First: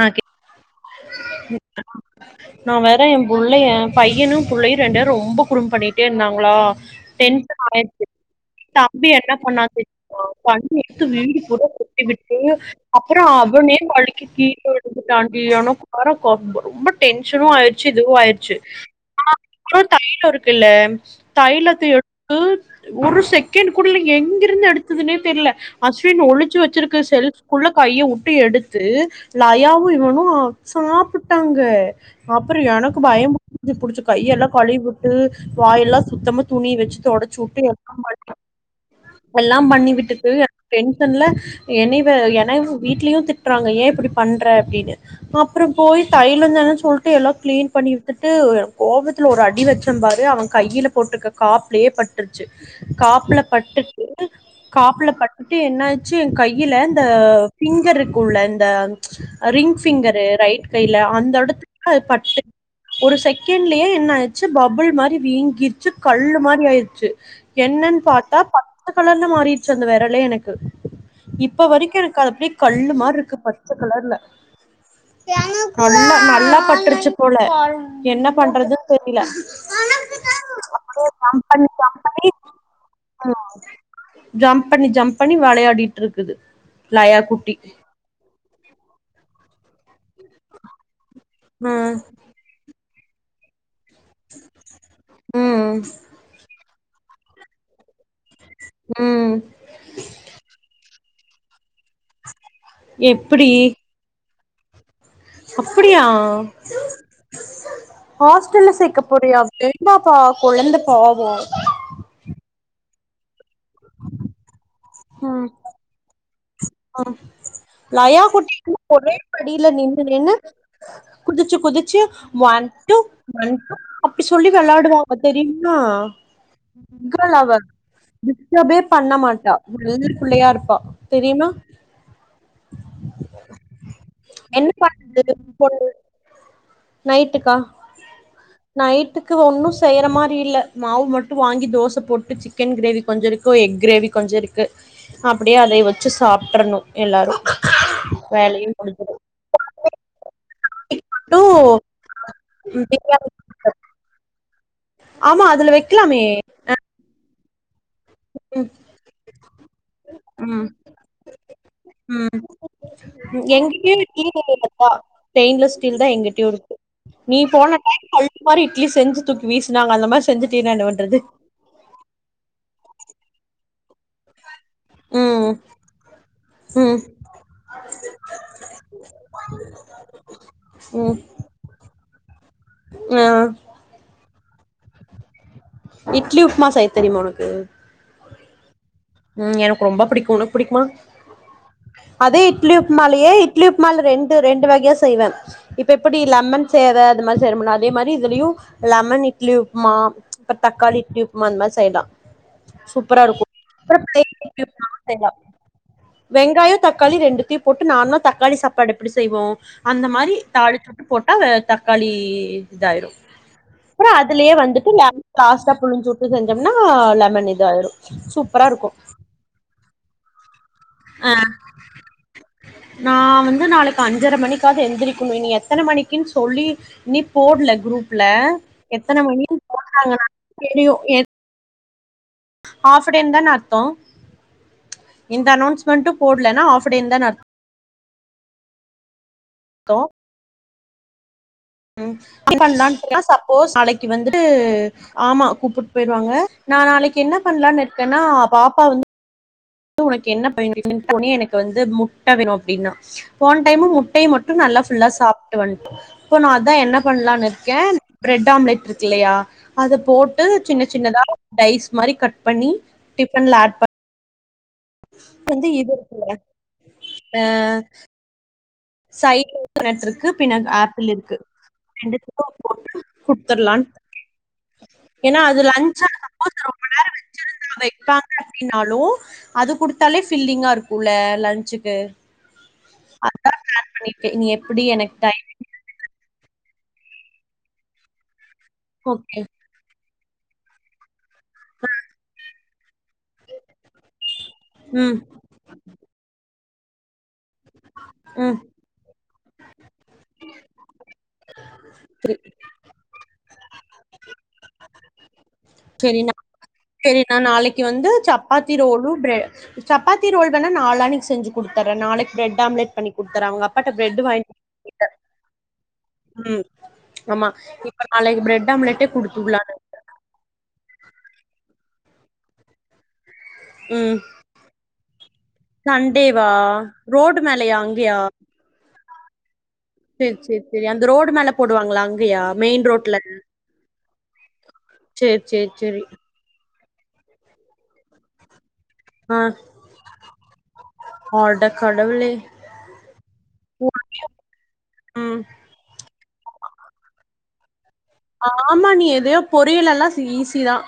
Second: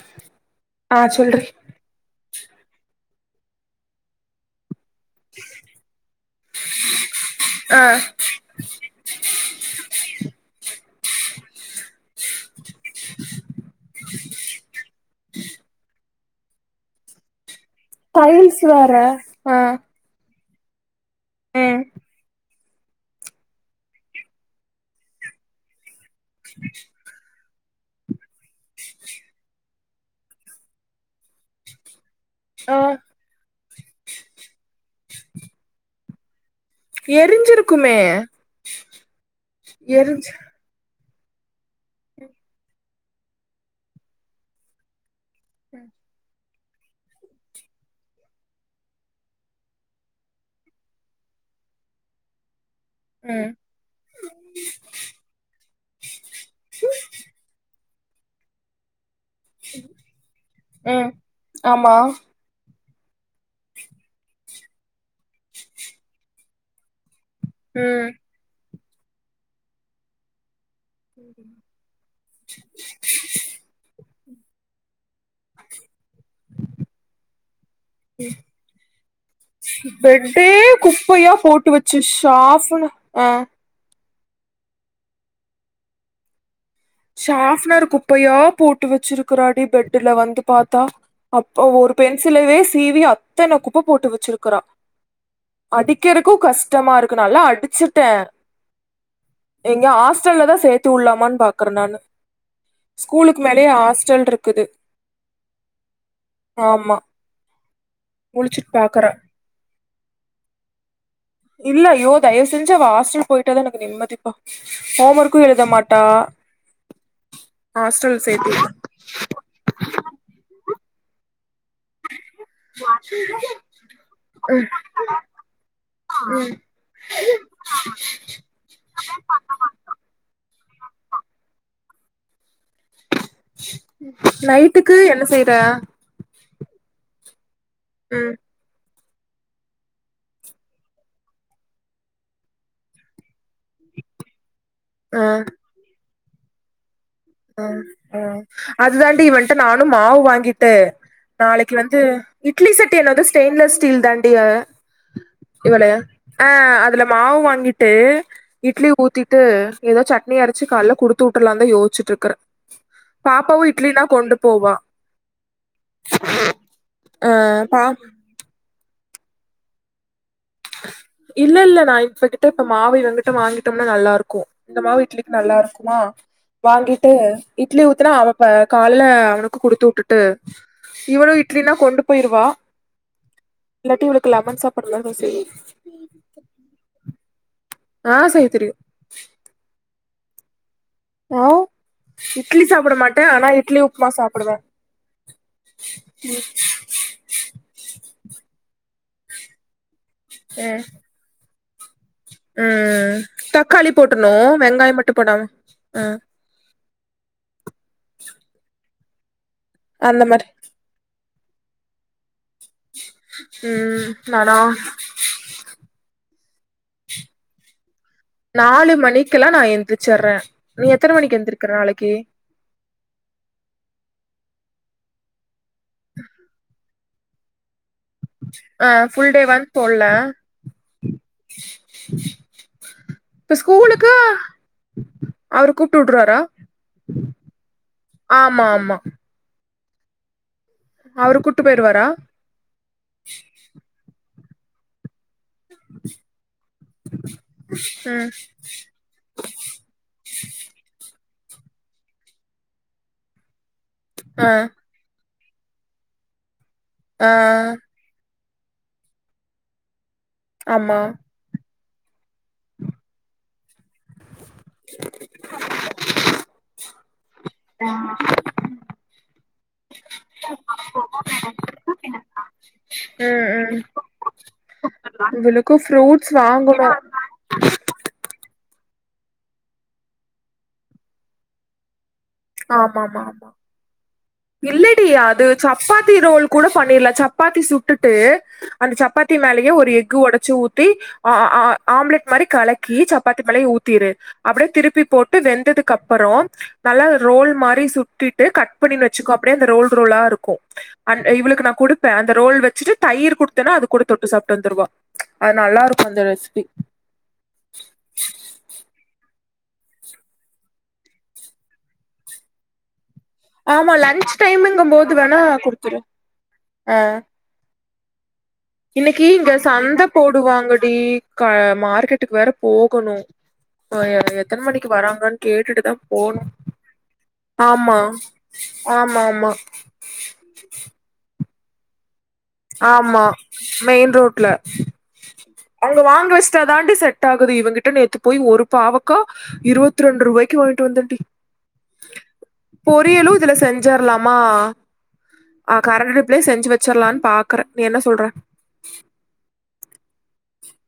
ஆ ஆ சொல்றி நா வரே புள்ளய பையனு புள்ளயு ரெண்டு ரொம்ப குரும்பு பண்ணிட்டே இருந்தாங்களா டென்ஷன் ஆ ஆயிருச்சி தம்பி என்ன பண்ணா தெரியுமா பண்ணி எடுத்து வீடு பூரா இதுக்கு அப்றோ அவனே வழுக்கி கீ விழுந்துட்டான்தாண்டி எனக்கு வேற கோ ரொம்ப டென்ஷனும் ஆயிடு ச்சு இதுவு ஆயிடுச்சு டைல்ஸ் வேற ஆ [unintelligible] க்குல்ல ம் தைலத்த எடுத்து ஒரு செகேண்ட் கூட இல்ல எங்கிருந்து எடுத்துதுனே தெர்ல அஸ் தின் ஒழுச்சு வச்சிருக்கு செல்ப் குள்ள கைய வுட்டு எடுத்து லயாவு இவனு சாப்புட்டாங்க அப்றோ ஆ எனக்கு பயம் பு து புடுச்சு கையெல்லா கழிவுட்டு வாயெல்லா சுத்தமா துணி வச்சு தொடச்சூட்டு எல்லா எரிஞ்சிருக்குமே பண்ணி எல்லாம் பண்ணி விட்டுட்டு எரிஞ்சு இப்ப எங் துல என்னைவ என்னையு வீட்லயு திட்றாங்க ஏன் இப்டி பண்ற அப்டின்னு அப்றோ போய் தை இல்லகனு சொல்ட்டு எல்லா கிளீன் பண்ணி வித்துட்டு கோவத்துல ஒரு அடி வச்சேம்பாரு அவ கையில போட்ருக்க காப்லயே பட்ருச்சு காப்புல ம் பட்டுட்டு காப்புல பட்டு என்னாச்சு என் கையில இந்த ஃபிங்கர் இருக் குள்ள இந்த ரிங் ஃபிங்கரு ரைட் கையில ம் அந்த ஆமா எடத்துல பட்டு ஒரு செகேண்ட்லயே என்ன ஆச்சு பபுள் மாரி வீங்கிருச்சு கல்லு மாரி ஆயிருச்சு என்னன்னு ம் பார்த்தா [unintelligible] கலர்ன மாறிட்ச்சு அந்த வேரலே எனக்கு இப்ப வரைக்கு எனக்கு அப்டிய கல்லு மாரி இருக்கு ப தெர்ல நல்லா நல்லா பட்ரிச்சு போல என்ன பண்றது தெரில பெட்டே அப்டியே குப்பையா ஜம்பண்ணி போட்டு வச்சு ஷாஃப்னு ஆ ஜம்பண்ணி [unintelligible] ஜம்ப் பண்ணி ஜம்ப் பண்ணி வெளையாடிட்டுருக்குது ஷாஃப்னர் குப்பையா போட் விட்டு வச்சிருக்கிறாடி பெட்டுல வந்து பாத்தா அப்போ ஒரு ம் பென்சிலு வேஸ் டிவி அத்தன குப் உப்பு போட்டு வெச்சிகுருக்குறா ம் அடிக்கிறக்கு கஷ் ஷ்டமா இருக்கு நல்லா அடிச்சுட்டே ம் எங்க ஹாஸ்டல்ல தா சேத்து உட்லாமான் க்கறனால ஸ்கூலுக்கு மேலயே ஹாஸ்டல்டுருக்கு க்குது அப்படியா ஹாஸ்டல்ல முழிச்சுட்டு சேக்க பாக்குறே போறியா [unintelligible] இந்தப்பா கொழந்த பாவோ இல்ல யோ தயவ் செஞ்சி அவ ஷாஸ் ஸ்டல் போயிட்டா தா நாங்க நிம்மதிப்பா ஹோம் ஒர்க்கு எழுத மாட்டா ஆஹ் ஹாஸ்டல் சேத்தி லயாக்குட்டி ஒரே படியில நின்னு நின்னு குதிச்சி குதிச்சு ஒன் டூ ஒன் அப்டி சொல்லி வெளாடுவா அவ தெரியுமா குட்கேல் அவ டிஸ்டபே பண்ண மாட்ட ஒழுங்கு புள்ளையா இருப்பா தெரியுமா என்ன நைட்டுக்கு என்ன பண்ணுது செய்ற பொண்ணு நைட்டுக்கா ம் நைட் டுக்கு ஒன்னு செய்ற மாரி இல்ல மாவு மட்டு வாங்கி தோச போட்டு சிக்கன் கிரேவி கொஞ்ச இருக்கு எக் கிரேவி கொஞ்ச இருக்கு அப்டே அதே வெச் வெச்சு சாப்ட்றணு எல்லாரு உ உ வேலையு முடிஞ்சிடு அதுதாண்டி இவன்ட நானு மாவு வாங்கிட்டே டு நாளைக்கு வந்து இட்லி சட்டி என்ன வந்து பிரியாணி ஸ்டெயின்லெஸ் ஸ்டீல் தாண்டி அ ஆமா ஆ அதுல இதுலயா வைக்கலாமே ஆ அதுல மாவு வாங்கி ட்டு இட்லி ஊத்திட்டு ஏதோ சட்னி அரச்சு காலைல குடுத்து விட்டுறலாம் தான் யோசிச்சுட்டு இருக்கு எங்கிட்டயு கொண்டு போவா [unintelligible] ஸ்டெயின்லெஸ் ஸ்டீல் தான் எங்கிட்டயும் இருக்கு ஆ நீ போன பா டைம் மாரி இட்லி செஞ்சு தூக்கி வீசுனாங்க அந்த மாரி செஞ்சுட்டீனா என்ன பண்றது இல்ல இல்ல நான் இப்பகிட்ட இப்ப மாவு வந்து வாங்கிட் நல்லா இருக்கும் இந்த மாவு இட்லிக்கு ம் நல்லா இருக்குமா ம் வாங்கிட்டு இட்லி ஊத்துனா அவ காலைல அவனுக்கு குடுத்து விட்டுட்டு ம் இவனும் இட்லினா கொண்டு போய்ருவா ஆ இல்லாட்டி அவளுக்கு லெமன் சாப்பாடுலா நா செய் இட்லி உப்மா செய்ய தெரிமா உனக்கு ஆ செய்ய தெரியு ம் எ னக்கு ரொம்ப பிடிக்கு உனக்கு பிடிக்குமா அதே இட்லி சாப்ட மாட்டே உப்புமாலயே ஆனா இட்லி உப்புமா உப்மா ரெண்டு சாப்டுவே ரெண்டு வகையா செய்வ இப்ப எப்டி லெமன் சேவை அது மாரி செய்றமல்ல அதே மாரி இதுலயு லெமன் இட்லி உப்மா அப்பற தக்காளி இட்லி உப்மா அந்த மாரி செய்லா ம் ம் ம் தக்காளி போட்ரணு பிளைன் இட்லி வெங்காய மட்டு போடாம ஆ ய தக்காளி ரெண்டத்தயு போட்டு நார்மலா தக்காளி சாப்பாடு அப்டி செய்வோ அந்த மாரி தாளிச்சுட்டு போட் டா தக்காளி இதாயிரு ம் அப்புற அதுலயே நானா வந்துட்டு லெமன் லாஸ்ட்டா புளிஞ்சு ட்டு செஞ்சம்னா லெமன் இது ஆயிரு நாலு மணிக்கெலா நா எந்தி ரிச்சர்ரே அ நா வந்து நாளைக்கு அஞ் அஞ்சர மணிக்காது எந்திரிக்கணு நீ எத்தன மணிக்குன் சொல்லி நீ போடுல குரூப் ல ஆ எத்தன ஃபுல் மணி டேவான் போட்ல போட்டாங்கனா தெரியு ஹாஃப் எ டேன்தான இப்ப அர்த்த ஸ்கூலுக்கு எந்த அவரு கூப்ட்டு அனோன்ஸ்மெண்ட்டு வுட்ருவாரா போடலான ஹாஃப டேன்தான அர் ஆமா ஆமா தோ அவரு கு ம் இப்ப [unintelligible] சப்போஸ் நாளிக்கு வந்து ந்து ஆமா கூப்பிட்டு போய்ருவாங்க நா நாளைக்கு என்ன பண்ணலான்னு இருக்கேன்னா ம் பாப்பா வந்து உனக்கு என்ன [unintelligible] எனக்கு வந்து முட்ட வேணு அப்டின்னா போன டைமு முட் முட்டய ஆ மட்டு நல்லா புல்லா சாப்ப வன்டா போன அதா என்ன ஆ பண்ணலான்னு இருக்க பிரெட் ஆம்லெட் இருக்கு இல்லியா அத போட் சின்ன ஆமா சின்னதா டைஸ் மாரி கட் பண்ணி டிபண்ல ஆட் பண்ண வந்து இது இருக்குல ஆஹ் [unintelligible] இருக்கு பின்ன ஆப்பிள் இருக்கு ரெண்டுதுக்கு உம் உம் ஏன்னா அது இவளுக்கு லஞ்சா ஃப்ரூட்ஸ் வாங்கனு க்காங்க அப்டின்னாலும் அது குடுத்தாலே பில்டிங்கா இருக்கும்ல்ல லஞ்ச்சுக்கு ஆமாமா நீ எப்படி இல்லடி எனக்கு டைம் அது சப்பாத்தி ரோல் கூட பண்ணிடல சப்பாத்தி சுட்டுட்டு அந்த சப்பாத்தி ஓகே மேலயே ஒரு எக் ஒடச்சு ஊத்தி ஆ ஆம்லெட் மாரி கலக்கி சப்பாத்தி மேலயே ஊத்திரு அப்டியே திருப்பி ம் போட்டு வெந்ததுக்கு அப்புறம் நல்ல ரோல் மாரி சு ட்டிட்டு ம் கட் பண்ணி வெச் க்கோ அப்டியே அந்த ரோல் ரோலா இருக்கு இவளுக்கு நா குடுப்ப அந்த சரி ரோல் வெச்சுட்டு தயிர் குடுத் னா அது கூட தொட்டு சாட்டு வந்துருவா அது நல்லா இருக்கும் அந்த சரிண்ணா ரெசிபி சரிண்ணா நாளிக்கு வந்து chapati roll bread chapati roll வோ நாளானிக்கு செஞ்சு குடுத்தற நாளிக்கு ப்ரெட் ஆம்லட் பண்ணி கொடுத்துறேன் அவங்க ஆமா லன்ச் டைமுங்க போது அது வேணா குடு உம் ஆமா அன்னக்கி பிரட் இன்னிக்கு இங்க சந்த போடுவாங்க டி க மார்க்கெட்டுக்கு வேற போகணும் ஆ ம் எத்தன மணிக்கு வராங்கன்னு கேட்டுட்டுதான் போனும் சண்டேவா ரோடு மேலயா ஆமா அங்கேயா ஆமா ஆமா சேரி சேரி சேரி அந்த ரோடு மேல போடுவாங்களா அங் ஆமா மெயின் ரோட்ல சேரி சேரி அங்க சேரி வாங்கி வஸ்டா தாண்டி செட் ஆகுது இவங்கிட்ட நேத்து போய் ஒரு பாவக்கா ஆ இருவத்தி ரெண்டு ரூபாய்க்கு வாங்கிட்டு வந்தேண்டி அட கடவுளே பொரியலும் இதுல செஞ்சரலாமா ம் ஆஹ் கரண்ட் அடுப் லயே செஞ்சு வெச்சரலானு பாத் கரே ஆமா நீ எதையோ பொரியல் எல்லாம் ஈஸிதான்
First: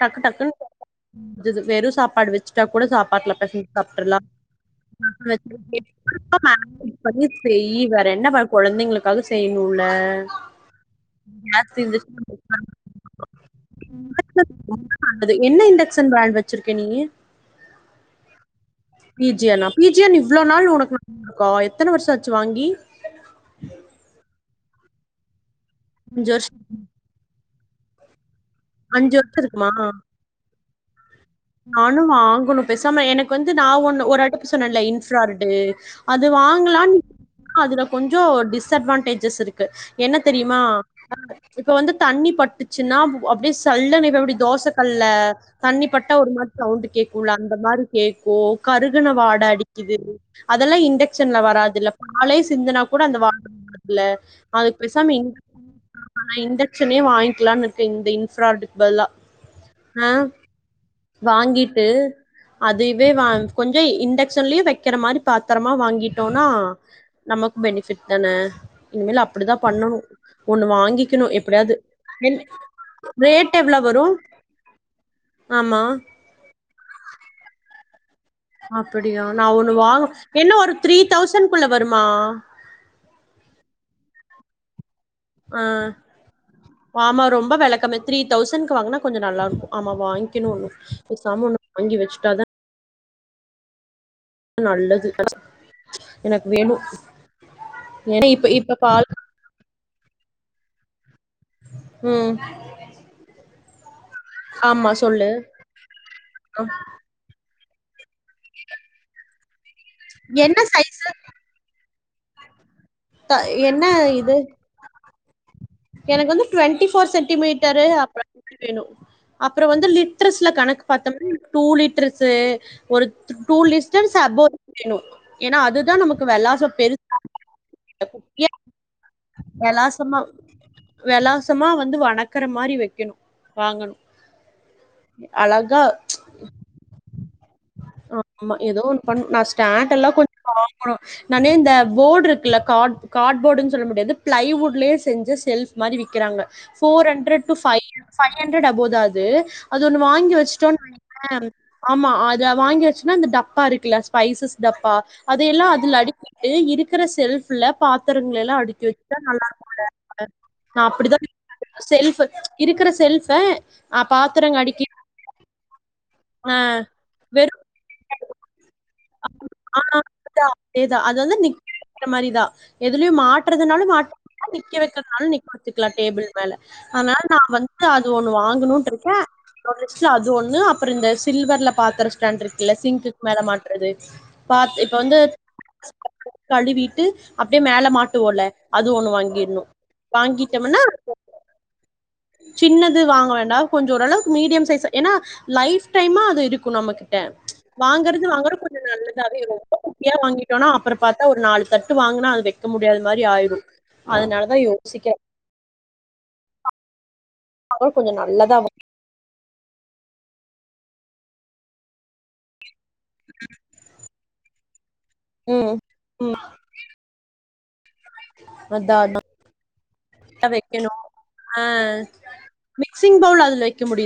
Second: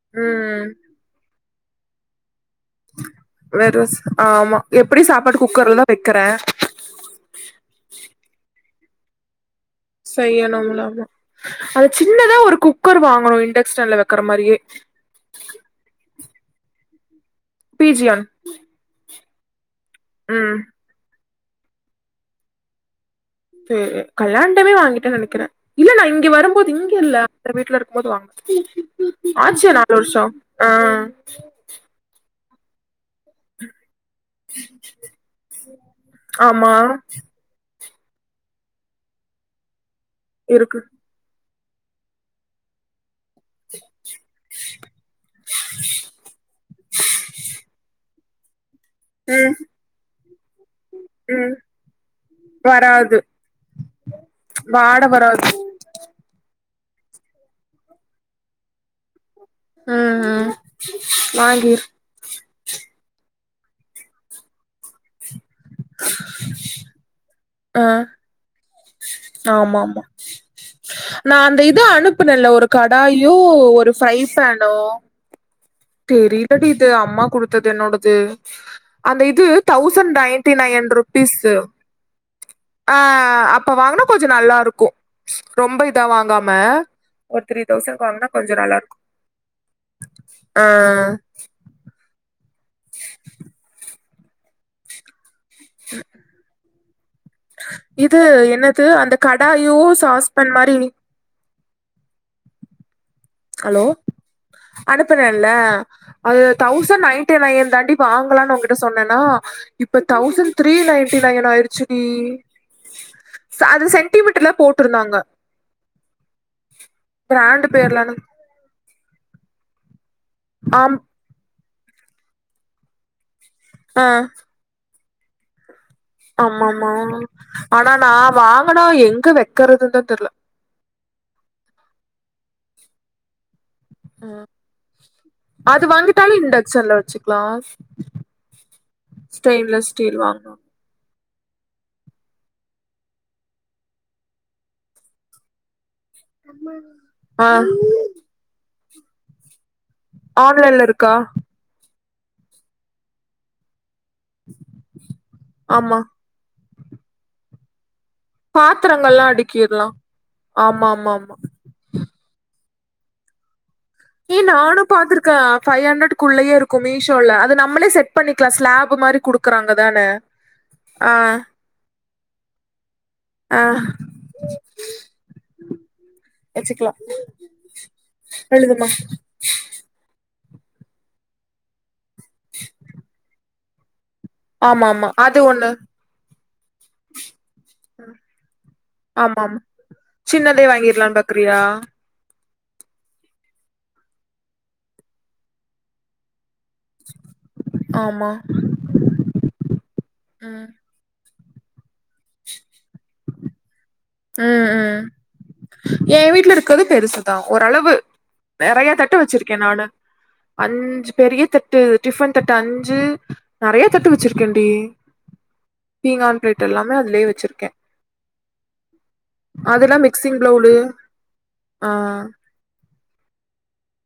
டக்கு டக்குனு ம் வெந்துது வெரு சாப்பாடு வெச் ச்ட்டா கூட சாப்பாட்ல பெசஞ்சு வெறு ஸ் சாப்டுறலாம் ஆமா எப்டி சாப்பாடு குக்கர்லதா வைக்கிறே [inaudible] பண்ணி செய் வேற என்ன பண்ண கொழந்தைகளுக் காது செய் செய்யணும்ல ஆமா அது சின்னதா ஒரு குக்கர் வாங்கணு இண்டக்ஷன்ல வைக்கிற மாரியே [unintelligible] என்ன இண்டக்ஷன் ப்ராண்ட் வச்சிருக்கே நீ பீஜியான் பீஜியானா பீஜியான் இவ்ளோ ம் நாள் உனக்கு [unintelligible] க்கா எத்தன வருஷோ ஆச்சு வாங்கி க்கு கல்யாண் [unintelligible] வாங்கிட்டேனு நெனைக்கறேன் இல்ல நா இங்க அஞ்சு வருஷ வரும்போது இங்க இல்ல [unintelligible] வீட்ல இருக்கும் போது வாங்கனே வருஷம் இருக்குமா? ஆச்சே நாலு வருஷம் ஆஹ் நானும் வாங்கணும் பேசாம எனக்கு வந்து நான் ஒண்ணு ஒரு அடுப்பு சொன்னன்ல இன்ஃப்ரார்டு அது ஆமா வாங்கலான் அதுல கொஞ்சம் டிஸ்அட்வான்டேஜஸ் இருக்கு என்ன தெரியுமா இருக்கு இப்ப வந்து தண்ணி பட்டுச்சுன்னா அப்பிடியே சல்லன்னு எப்படி தோச கல்லுல தண்ணி பட்டு கிட்ட ஒரு மாதிரி சவுண்ட் கேக்கும்ல அந்த மாதிரி கே போ கருகுன வாட ம் அடிக்குது அதெல்லாம் இண்டக்க்ஷன்ல ம் வராதுல்லப் பாலே சிந்தனா கூட வராது அந்த வாட வராதுல்ல அது வாட பேசாம இந் வராது இந்த மிஷினே வாங்கிக்கலான்னு இருக்கேன் இந்த இன்ஃப்ராடக்பா ஆ ஆ வாங்கிட்டு அதுயுவே வாங் கொஞ்ச இண்டக்ஷன்லியு வெக்கிற மாரி பாத் தரமா வாங்கிட்டோனா நமக் ஆ பண்ணணு ஆம்மாம்மா ஒண்ணு வாங்கிக்கணு நா அந்த எப்டியாது இது அனுப்புனலே ஒரு கடாயூ ரேட் எவ்ளோ ஒரு ஃப்ரை பானு ஆ தெரீலடி இது அம்மா குடுத்தது என்னோடது அந்த அப்டியா இது நா ஒண்ணு வாங் தௌசண்ட் நயண்ட்டி என்ன ஒரு நயண் த்ரீ ருபீஸ்சு தௌசண்ட்குள்ள வருமா ஆ அப்ப வாங்னோ கொஞ்ச நல்லாருக்கோ ஆ ஆமா ஒரு ரொம்ப த்ரீ வெல கம்யா தௌசண்ட்க்கு த்ரீ வாங்குனா கொஞ்சோ தௌசண்ட்க் நல்லா வாங்னா கொஞ்சோ நல்லாருக்கோ ஆமா வாங்கிணு ஆ ஒன்னு பேசாம ஒன்னு வாங்கி வெச்சுட்டா அதா நல்லது [unintelligible] எனக்கு வேணு இது ஏன்னா இப்ப இப்ப என்னது பால் அந்த கடாயூ சாஸ் பான் மாரி இ ம் ஹலோ ஆமா சொல்லு அனுப்புனேன்ல அது தௌசண் நைன்டி நையன் தாண்டி வாங்கலான்னு உன்கிட்ட சொன்னன்னா இப்ப தௌசண் என்ன த்ரீ சைஸ் நையன்டி நையன் ஆயிருச்சு டி த ச என்ன அது இது சென்டிமீட்டர்ல போட்ருந்தாங்க எனக்கு வந்து டுவெண்ட்டி ஃபோர் பிராண்டு சென்டிமீட்டரு பேர்லனு அப்றோ வேணு அப்றோ வந்து லி ட்டர்ஸ்ல கணக்கு ஆம் பாத்தோம் டூ லிட்டர்ஸு ஒரு டூ லிஸ்டன்ஸ் அபோ வேணு ஏன்னா அது ஆமாம்மா ஆனா நா வாங்குனா எங்க வைக்கறது தா தெர்ல வேலாசமா வந்து வணக்கற மாரி வைக்கணு வாங்கணு ஆ அழகா அது வாங்கட்டாலு இண்டக்க்ஷன்ல வச்சு க்ளாஸ் ஆமா ஏதோ ஒண்ணு பண் நா ஸ்டாண்ட்லா ஸ்டீல் கொஞ்சோ வாங்கனு வாங்கணு நானு இந்த போடு இருக்குல கார்ட் கார்ட் போர்டுன் சொல்ல முடியாது பிளைவுட்லே செஞ்ச செல்ஃப் மாரி விக்கிறாங்க ஃபோர் ஹண்ட்ரட் ஆ டு ஃபைவ் ஃபைவ் ஹண்ட்ரட் க்காது அது ஒண்ணு வாங்கி வச்சுட்டோன் ஆன்லைன்ல இருக்கா [unintelligible] ஆமா ஆல் வாங்கிவாசுன்னா அந்த டப்பாருக்குல ஸ்பைசஸ் டப்பா அதையெல்லா அதுல ஆமா அடிக்கிட்டு இரு இருக்குற செல்ஃப்ல பாத் பாத்திரங்கள்லா அடுக்கிர்லா நா ஆமா ஆமா அப்டிதா ஆமா செல்ஃப்பு இருக்கற செல்ஃப ஏ நானு பாத்துருக்க ஃபைவ் ஹண்ட்ரட் அ குள்ளேயேருக்கு மீஷோல அத வெறும் நம்மளே செட் பண்ணிக்கலா ஸ்லாப் குடுக்குறாங்க ஆ தானே ஆ அந்த மாரிதா எதுலயும் ஆ மாட்றதுனாலு மாட்டிக்லா நிக்க வைக்கறதுனாலு நிக்க வச்சுக்கலா டேபிள் மேல வச்சுக்கலா அனால நா வந்து அது ஒண்ணு எழுதுமா வாங்கணுன்ருக்கே து ஒண்ணு அப்ற இந்த சில்வர்ல பாத்திர [unintelligible] இருக்குல சிங்குக்கு மேல மாட்ட ட்றது பாத் ஆமா இப்ப ஆமா வந்து அது ஒண்ணு கழுவிட்டு அப்டியே மேல மாட்டுவோல அது ஒண்ணு ஆமா ஆமா வாங்கிட்ணு சின்னதே வாங்கிட்டம்னா வாங்கிரலான்னு பாக்குறியா சின்னது வாங்க வேண்டா கொஞ்சோ ஓரளவுக்கு மீடியம் சைஸ் ஏனா லைஃப் டைமா அதுருக்கு நம்மகிட்ட வாங்கறது ஆமா வாங்கறோ நல்லதாவே [unintelligible] குட்டியா ம் வாங்கிட்டோனா அப்புற பாத்து [unintelligible] ஒரு நாள் வாங்னா அது வைக்க முடியாத மாரி ஆய்ரு ஆ ஆ ஏன் வீட்ல இருக்றது பெருசு தா ஓரளவு அப்புறம் கொஞ்சோ நல்லதா வாங்கி- நறைய தட்டு வச்சிரு கெனானு அஞ்சு பெரிய தட்டு டிஃபன் தட்டு அஞ் சு நறைய தட்டு வச்சிருக்கேன் டி ம் பீங்கான் பிளேட் எல்லாமே அதுலே வச்சிருக்கேன் அதா அதான் அதெல்லா வெக் மிக்சிங் ப்ளவ்லு ஆ மிக்சி்ங் பவுல் அதுல வெக்க முடி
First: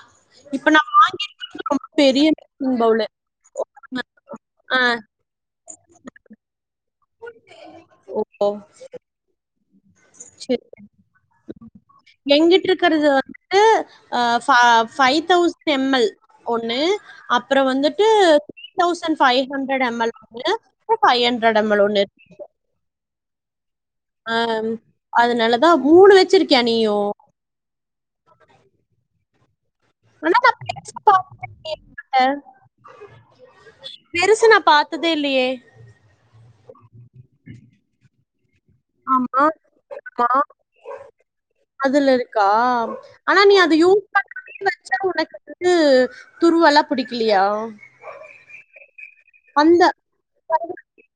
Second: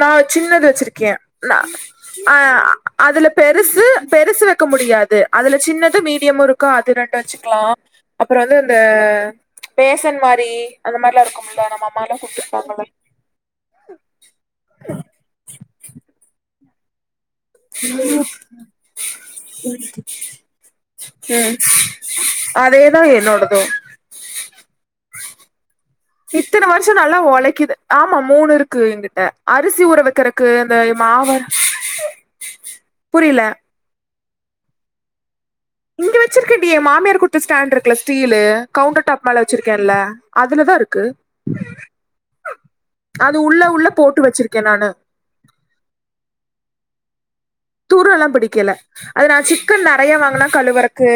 நா சின்னது வச்சிருக்கேன் நா வாங்கிருக்கிறது ரொம்ப பெரிய அ மிக்சிங் பவுலு அதுல பெருசு பெருசு வெக்க ஆ முடியாது அதுல சின்னது மீடியமு இருக்கும் அது ரெண்டு வெச்சுக்கலா ஓ அப்புறோ வந்து இந்த பேசன் மாரி சரி அந்த மாரிலாம் இருக்கும்ல நம்ம அம்மாலா எங்கிட்ட குடுத்துருப்பாங்கல்ல இருக்கிறது வந்துட்டு ஆ ஃப ஃபைவ் தௌசண்ட் எம்எல் ஒன்னு அப்றோ வந்துட்டு three thousand five hundred ML ஒன்னு ஃபை ஹண்ட்ரட் எம்எல் ஒன்னு இருக்கு அப்போ ஆ அது நல்ல இத்தன வருஷோ நல்லா ஒழைக்கிது ஆமா மூணு இருக்கு எங்கிட்ட அரிசி ஊற ஆனா வைக்கறக்கு நா அந்த பெருசா மாவு பாத்ததே இல்லையே புரியில பெருசு நா பாத்ததே இல்லையே இங்க வச்சிருக்கன்னியே மாமியார் குடுத்த ஸ்டாண்ட் இருக்குல ஸ்டீலு கவுண்டர் டாப் மேல ஆமா வச்சிருக்கேன்ல ஆமா அதுலதா இருக்கு அதுல இருக்கா அது ஆனா நீ உள்ள அத உள்ள யூஸ் போட்டு பண்றதே வச்சிருக்கே நானு வச்சா உனக்கு அது வந்து துருவெல்லா புடிக்கி அப்டியா கில அது நா சிக்கன் நறையா வாங்குனா கழவுறக்கு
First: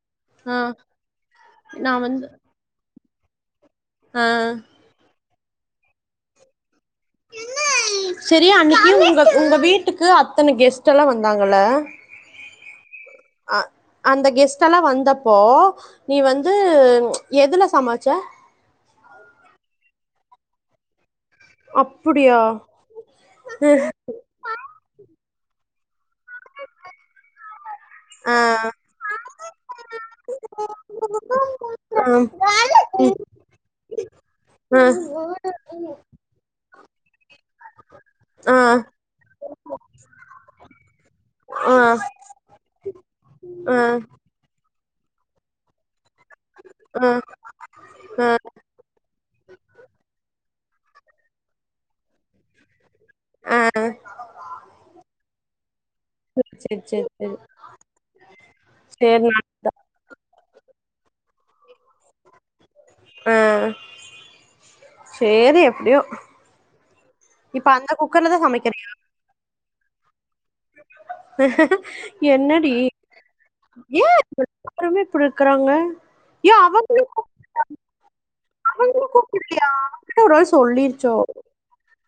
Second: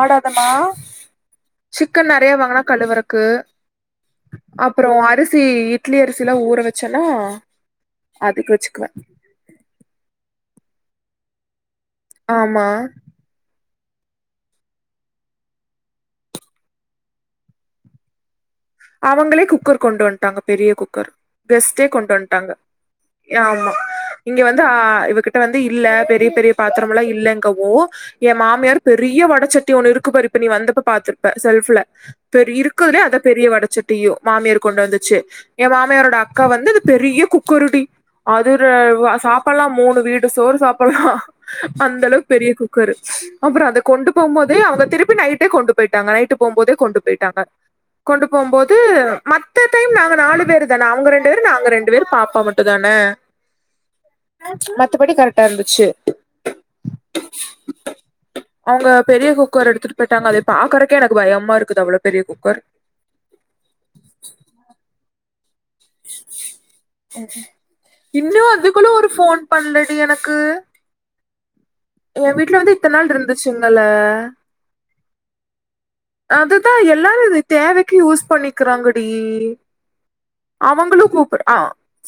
ஆடாதம்மா ஆ நா சிக்கன் வந்து நறைய வாங்குனா கழுவுறக் க ஆ அப்றோ அரிஸ் சி இட்லி அரிசிலா ஊற வச்சேன்னா செரி அதுக்கு வச்சுக்குவே அன்னைக்கு உங்க உங்க வீட்டுக்கு அத்தன கெஸ்ட் எல்லா வந்தாங்கல்ல ஆமா அ அந்த கெஸ்ட்டெல்லா வந்தப்போ நீ வந்து எதுல சமச்ச அவங்களே குக்கர் கொண்டு வந்ட்டாங்க பெரிய குக்கர் கெஸ்ட்டே கொண்டு அப்டியா வந்ட்டாங்க யாமா இங்க வந்து ஆ இவக்கிட் இப்ப வந்து இல்ல பெரிப் பெரி பெரிய பாத்துரமுல்லா இல்லெங்க்கா ஓ ஆ ஏன் மாமியாரு பெரிய வடச்சட் டி ஒன்னு இருக்கு பாரு இப்ப நீ வந்தப்ப பாத்திருப்ப செல்ஃபுல ஆ பெறகு இருக்குறதுலே அதா பெரிய வட சட்டியோ மாமியரு கொண்டு வந்துச்சு என் மாமியாரோட அக் அக்கா வந்துது பெரிய குக்கருடி ஆ அதுத வா சாப்பால்லா மூணு வீடு சோறு சாப்பல்லா ஆ ஆ அந்த அளவுக் பெரிய குக்கரு அப்புற அத ஆ. கொண்டு போம்போதே அவங்க திருப்பி நைட்டே கொண்டு பேய் டாங் நைட்டு போம்போது கொண்டு ஆ பேய்ட்டாங்க கொண்டு போம்போது மத்த டைம் நாங்க நாலு பேரு தனா அவுங்க ரெண்டுவேரு நாங்க ரெண்டுவேரு பாப்பா மட்டுதான மத்தபடி கருட்டா இருந்துச்சு சேரி சேரி சேரி சேரி அவுங்க சேரி பெரிய குக்கர் நல்லதுதா எடுத்துட்டு பேய்ட்டாங்க அத பாக்குறக்கே எனக்கு பயமா இருக்குது அவ்ளோ பெரிய குக்கர் ஆஹ் சேரி எப்டியோ இப்ப அந்த குக்கர்லதா இன்னு அதுக்குள்ள சமைக்கிறீங்க ஒரு ஃபோன் பண்ல து எனக் என் வீட்ல என்னடி வந்து இத்தன நாள் இருந்துச்சுங்கல்ல ஏன் எல்லாருமே இப்புடு இருக்குறாங்க ஏ அதுதான் அவங்குளுக்கு எல்லாரும் இது தேவைக்கு யூஸ் அவங்குளுக்கு [unintelligible] அவங்குளு கூப்டு ஆ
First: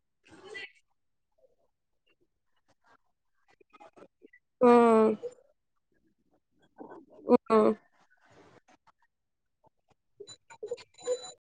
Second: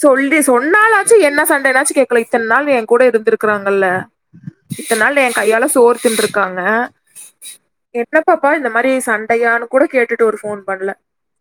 சொல்லி சொன்னாலாச்சு என்ன சண்டேனாச்சு கேக்குல இத்தன் நாள் என் கூட இருந்திருக்றாங்கல்ல ம் இத்தன்நாள் என் கையால சோர் தின்று காங்க ம் என்ன பாப்பா இந்த மாரி சண்டையானு கூட கேட்டுட்டு ஒரு ஃபோன் பண்ல